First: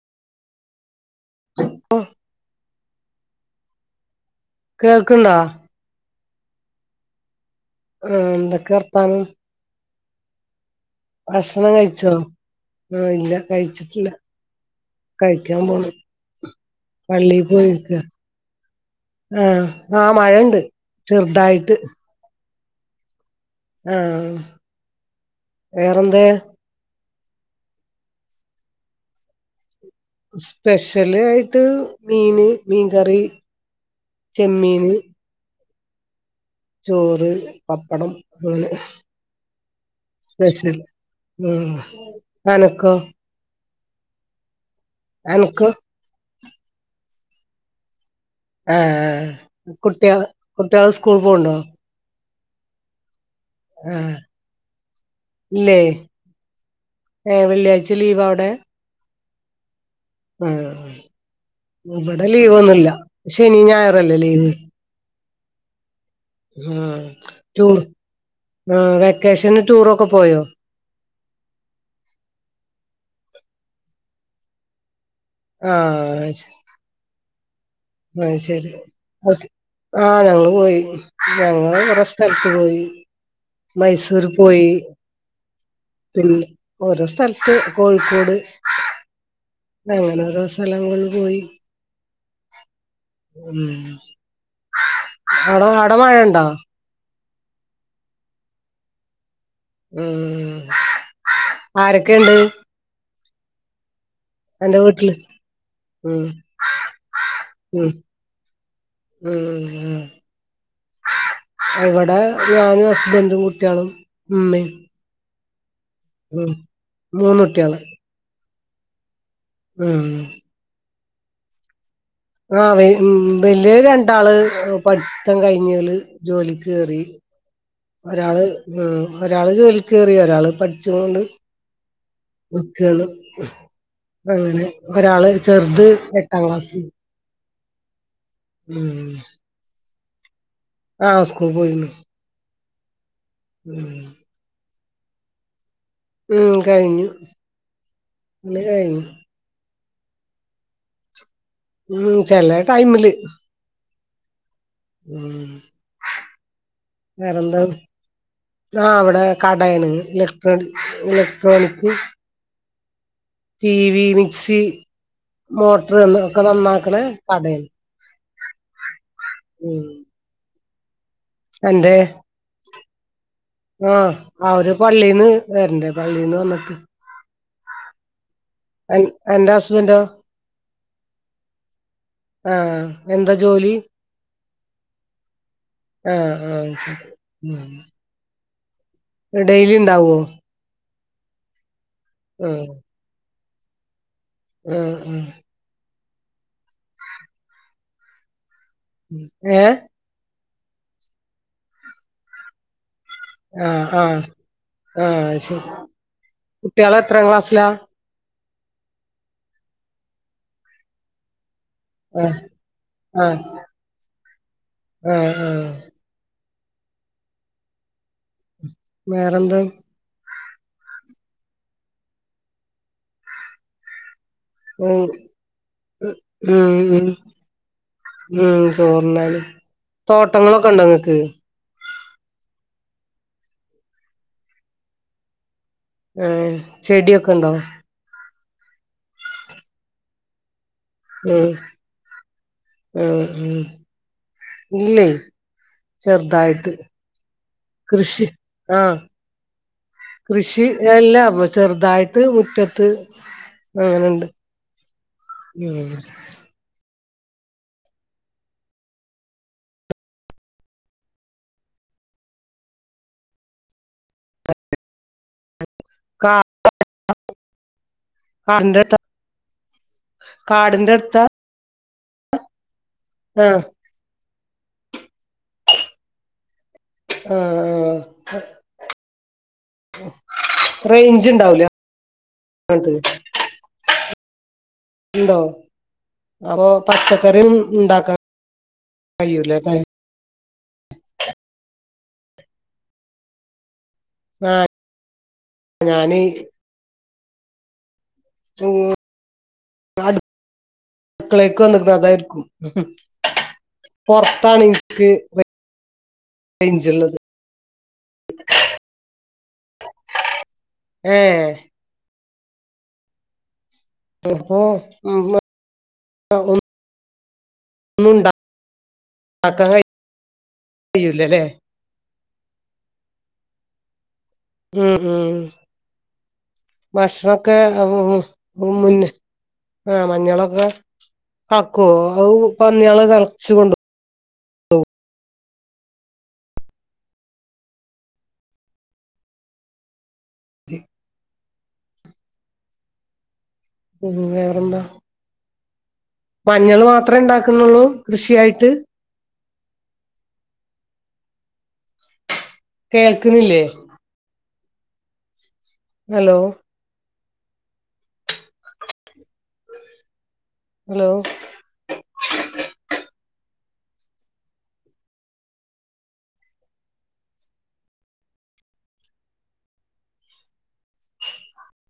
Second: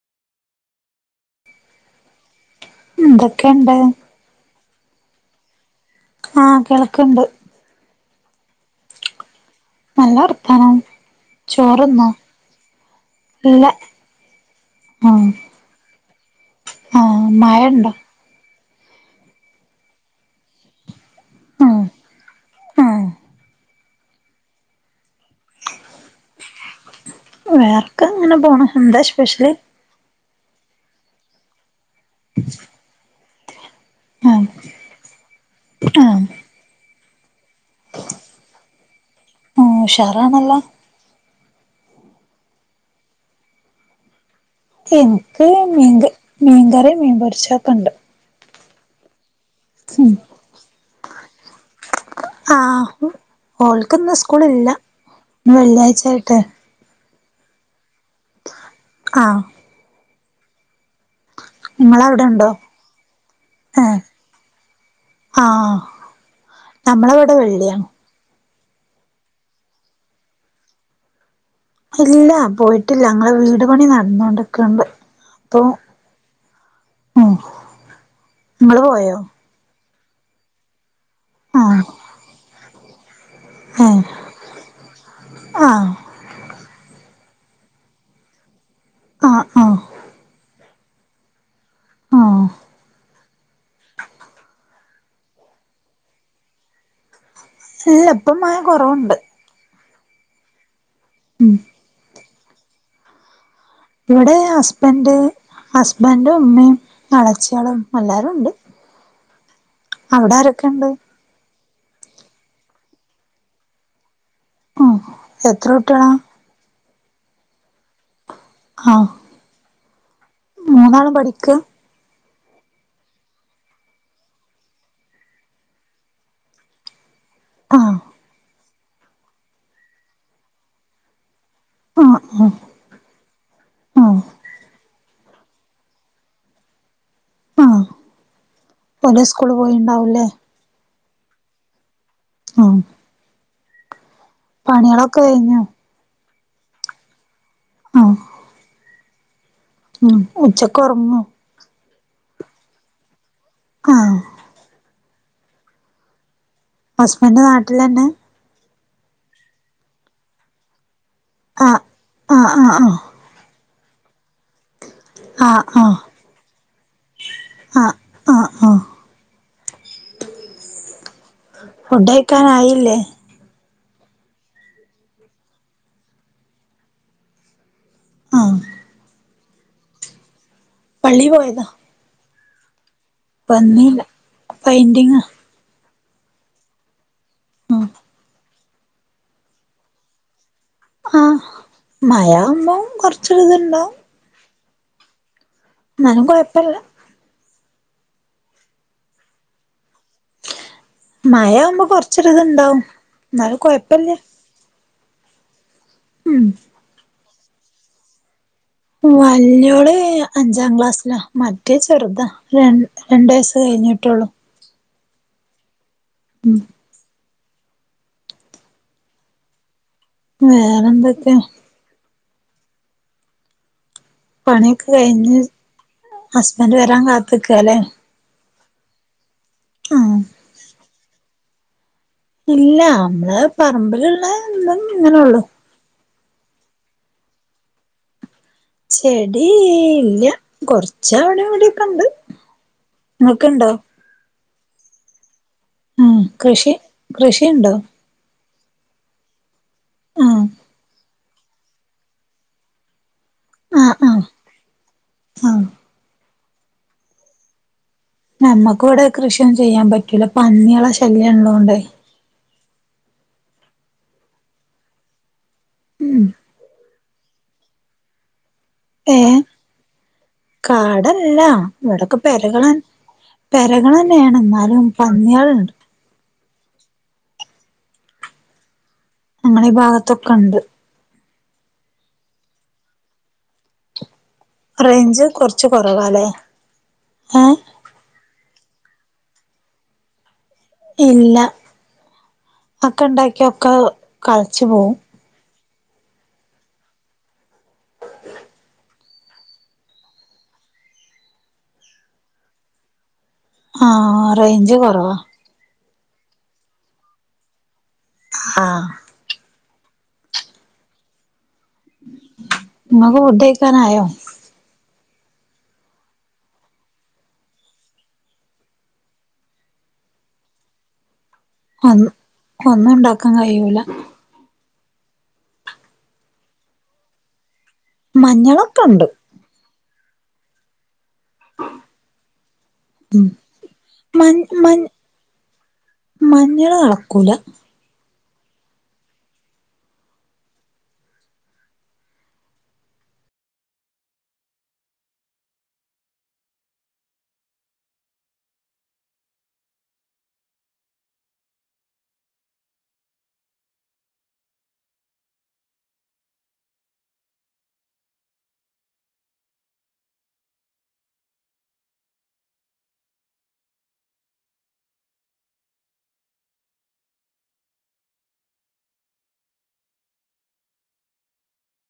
[inaudible] അ എന്തൊക്കെണ്ട് കേൾക്ക്‌ണ്ടോ ആഹ് കേൾക്ക്ണ്ട് ആഹ് എന്തൊക്കെ വർത്താനം? നല്ല വർത്താനം ഭക്ഷണം ചോറ്ന്നോ കഴിച്ചോ? ആഹ്. ഇല്ല കഴിച്ചിട്ടില്ല. ആഹ് കഴിക്കാൻ പോണ് ആഹ് പള്ളി മഴണ്ടോ പോയക്കാ ആഹ ആ മഴണ്ട് ചെറുതായിട്ട്.. ആഹ് ആഹ്. ആഹ് വേറെന്താ വേർക്കങ്ങനെ പോണ്. എന്താ സ്പെഷ്യൽ സ്പെഷ്യല് യിട്ട് മീന്, മീൻകറി, ആഹ് ചെമ്മീന് [inaudible] ചോറ്, പപ്പടം, മോര് ആഹ് ഉഷാറാണല്ലോ സ്പെഷ്യൽ ഉം അനക്കോ എനിക്ക് അനക്കോ മീൻ മീൻകറിം, മീൻപൊരിച്ചൊക്കെണ്ട്. ആഹ് ഉം കുട്ടികൾ കുട്ടികൾ സ്കൂൾ പോ കൊണ്ടോ ആഹ് ഹു, ആ ഒൾക്ക്ന്ന്സ്കൂളില്ല. ന്ന് വെള്ളിയാഴ്ച ആയിട്ട് ഏഹ് വെള്ളിയാഴ്ച ലീവാ അവ്ടെ ആഹ് ആഹ് നിങ്ങളവിടെ ഇവിടെ ഉണ്ടോ ലീവ് ഒന്നുമില്ല. ശനി ഏഹ് ഞായറല്ലേ ലീവ്. ആഹ് ഉം. നമ്മളവിടെ റ്റൂർ വെള്ളിയാണ് ഏഹ്, വെക്കേഷൻല് ടൂറൊക്കെ പോയോ? ഇല്ല പോയിട്ടില്ല. ങ്ങളെ വീട് പണി നടന്നോണ്ട്ക്ക്ണ്ട് ആഹ് അയ് ആഹ്. അയ്ശരി. ഹോസ്, ആഹ് ഞങ്ങള് പോയിന്ന്. ഞങ്ങൾ ആഹ് കുറെ സ്ഥലത്ത് പോയി ഏഹ് മൈസൂർ പോയി ആഹ് പിന്നെ ഓരോ സ്ഥലത്ത് കോഴിക്കോട് ആഹ് ആഹ് അങ്ങനെ ഓരോ സ്ഥലം കൊണ്ട് പോയി. ആഹ് ഉം അവടെ അവടെ മഴണ്ടോ ഇല്ല ഇപ്പം മയ കൊറവുണ്ട് മ് ഉം ആരെക്കെണ്ട്? ഇവിടെ അന്റെ വീട്ടില് ഹസ്ബൻഡ് ഉം ഹസ്ബൻന്റെ ഉമ്മീം എളചിയോളും എല്ലാരുഉണ്ട്. ഉം ഉം ഉം അവ്‌ടെ ആരെക്കെണ്ട്? ഇവടെ ഞാനും ഹസ്ബന്റും കുട്ടിയാളും ഇമ്മീം ഉം എത്ര കുട്ട്യളാ? ഉം മൂന്നുട്ടിയേള് ആഹ്. ഉം മൂന്നാളും പഠിക്കാ ആഹ ഉ വല്ല്യോര് രണ്ടാള് പഠിത്തം കഴിഞ്ഞല് ജോലിക്ക്‌ കേറി ആഹ് ഒരാള് മം ഒരാള് ജോലിക്ക് കേറി ഒരാള് പഠിച്ചിണ് ണ്ട് ആഹ് ആഹ് വക്കെയാണ് ആഹ് അങ്ങനെ ഒരാള് ചെറുത് എട്ടാം ക്ലാസിൽ മോന് സ്കൂള് പോയിണ്ടാവൂല്ലേ ആഹ് സ്കൂൾ പോയിരുന്നു ആ ഉം പണികളൊക്കെ കഴിഞ്ഞു. ഉം കഴിഞ്ഞു ഇന്ന് കഴിഞ്ഞു ഉച്ചയ്ക്ക് ഉറങ്ങോ ഉം ചെലേ ടൈമില് ആഹ് ഉമ് ഹസ്ബൻഡ് വേറെന്താ നാട്ടിലന്നെ ആ അവിടെ കടയാണ് ഇലക്ട്രോണി ഇലക്ട്രോണിക് ആ ആ ആ ടി വി മിക്സി ആഹ് ആഹ് മോട്ടർ ആഹ് എന്ന ഒക്കെ നന്നാക്ണെ കട ആഹ് ആഹ് ആഹ് ഉം ഫുഡ് കഴിക്കാൻ ആയില്ലേ ആഹ അവര് പള്ളീന്ന് വരണ്ടേ പള്ളിന്ന് വന്നിട്ട് ആഹ് അന്റെ ഹസ്ബന്റോ പള്ളി പോയതാ ആഹ വന്നില്ല പെയിന്റിങ്ങാ ആഹ് ആഹ് ശരി ഉമ് ആഹ് ഡെയിലി ണ്ടാവോ ആഹ് മയാവുമ്പോ കുറച്ചൊരു ഇത് ഉണ്ടാവും ഉം ഉം ന്നാലും കൊഴപ്പില്ല ഏഹ് മഴ ആവുമ്പോ കൊറച്ചൊരിത് ഇണ്ടാവും ആഹ ആഹ ആ ശരി ഉം കുട്ട്യാള് എത്രാ ക്ലാസ്സിലാ വല്യോള് അഞ്ചാം ക്ലാസ്സിലാ മറ്റേ ചെറുതാ ആഹ് ര രണ്ട് വയസ് കഴിഞ്ഞിട്ടൊള്ളൂ ആഹ ആഹ ഉം വേറെന്താ വേറെ എന്തൊക്കെ പണിയൊക്കെ ഉം കഴിഞ്ഞ് ഹസ്ബൻഡ് വരാൻ ഉം കാത്ത്ക്കാല്ലേ ഉം ചോർണ്ണാന് ആഹ് തോട്ടങ്ങളൊക്കെ ഉണ്ടോ ഇങ്ങക്ക് ഇല്ല നമ്മള് പറമ്പിലുള്ള ഇങ്ങനെള്ളു ആഹ് ചെടിയൊക്കൊണ്ടോ ചെടി ഇല്യ കൊറച്ച് ച്ചാ അവിടെ ഉം ഇവിടെക്കെണ്ട് ഉം ഇങ്ങക്ക്‌ ഉം ഇണ്ടോ ഇല്ലേ ആഹ് ചെറുതായിട്ട് കൃഷി കൃഷിയുണ്ടോ കൃഷി ആഹ ആഹ് കൃഷി എല്ല അപ്പ ചെറുതായിട്ട് മുറ്റത്ത് ആഹ് ഇണ്ട് ആഹ് നമ്മുക്ക് ഇവിടെ കൃഷിയൊന്നും ചെയ്യാൻ പറ്റൂല പന്ന്യാളെ ശല്യം ഇള്ളോണ്ട് ഉം [unintelligible] കരണ്ട് ട്ടാ ഏഹ് അടുത്താ കാടല്ല ഇവിടൊക്കെ പെകളെ ആഹ് പെരകളെന്നെ അങ്ങന്നെയാണ് എന്നാലും പന്ന്യാളുണ്ട് ആഹ ആഹ ഞാങ്ങളെ ഈ ഭാഗത്തൊക്കെ ഉണ്ട് റേഞ്ച്ണ്ടാവിലാ [unintelligible] റേഞ്ച് ണ്ടോ കൊറച്ച് കൊറവാല്ലേ അപ്പൊ ഏ പച്ചക്കറിയും ഇണ്ടാക്ക കയ്യൂല കൈ ഇല്ല അക്കെ ഉണ്ടാക്ക്യ ഒക്കെ കളിച്ചു ആഹ് പോവും ഞാന് ഉം അടു ക്കളേക്ക്‌ വന്ന്ക്കുണു അതായിരിക്കും ആഹ് പൊറത്താണ് റേഞ്ച് ഇന്ക്ക് കുറവാ [unintelligible] ആഹ് ഏഹ് ഇങ്ങക്ക് ഫുഡ്‌ കഴിക്കാനായോ ഇനിയിപ്പോ [unintelligible] ഒന്നണ്ടാക്കാൻ [unintelligible] കയൂല്ലല്ലേ ഒന്ന് ഒന്നും ഉണ്ടാക്കാൻ കഴിയൂല ഉമ് ഉമ് ഭക്ഷണൊക്കെ മഞ്ഞളൊക്കെ ഉണ്ട് മുന്നേ ആ മഞ്ഞളൊക്കെ ആക്കുവോ അത് പന്ന്യാൾ കളച് കൊണ്ട് മഞ്ഞ് മ മഞ്ഞള് കളക്കൂല ഉ വേറെന്താ മഞ്ഞൾ മാത്ര ഉണ്ടാക്കുന്നുള്ളൂ കൃഷിയായിട്ട് കേൾക്കുന്നില്ലേ ഹലോ ഹലോ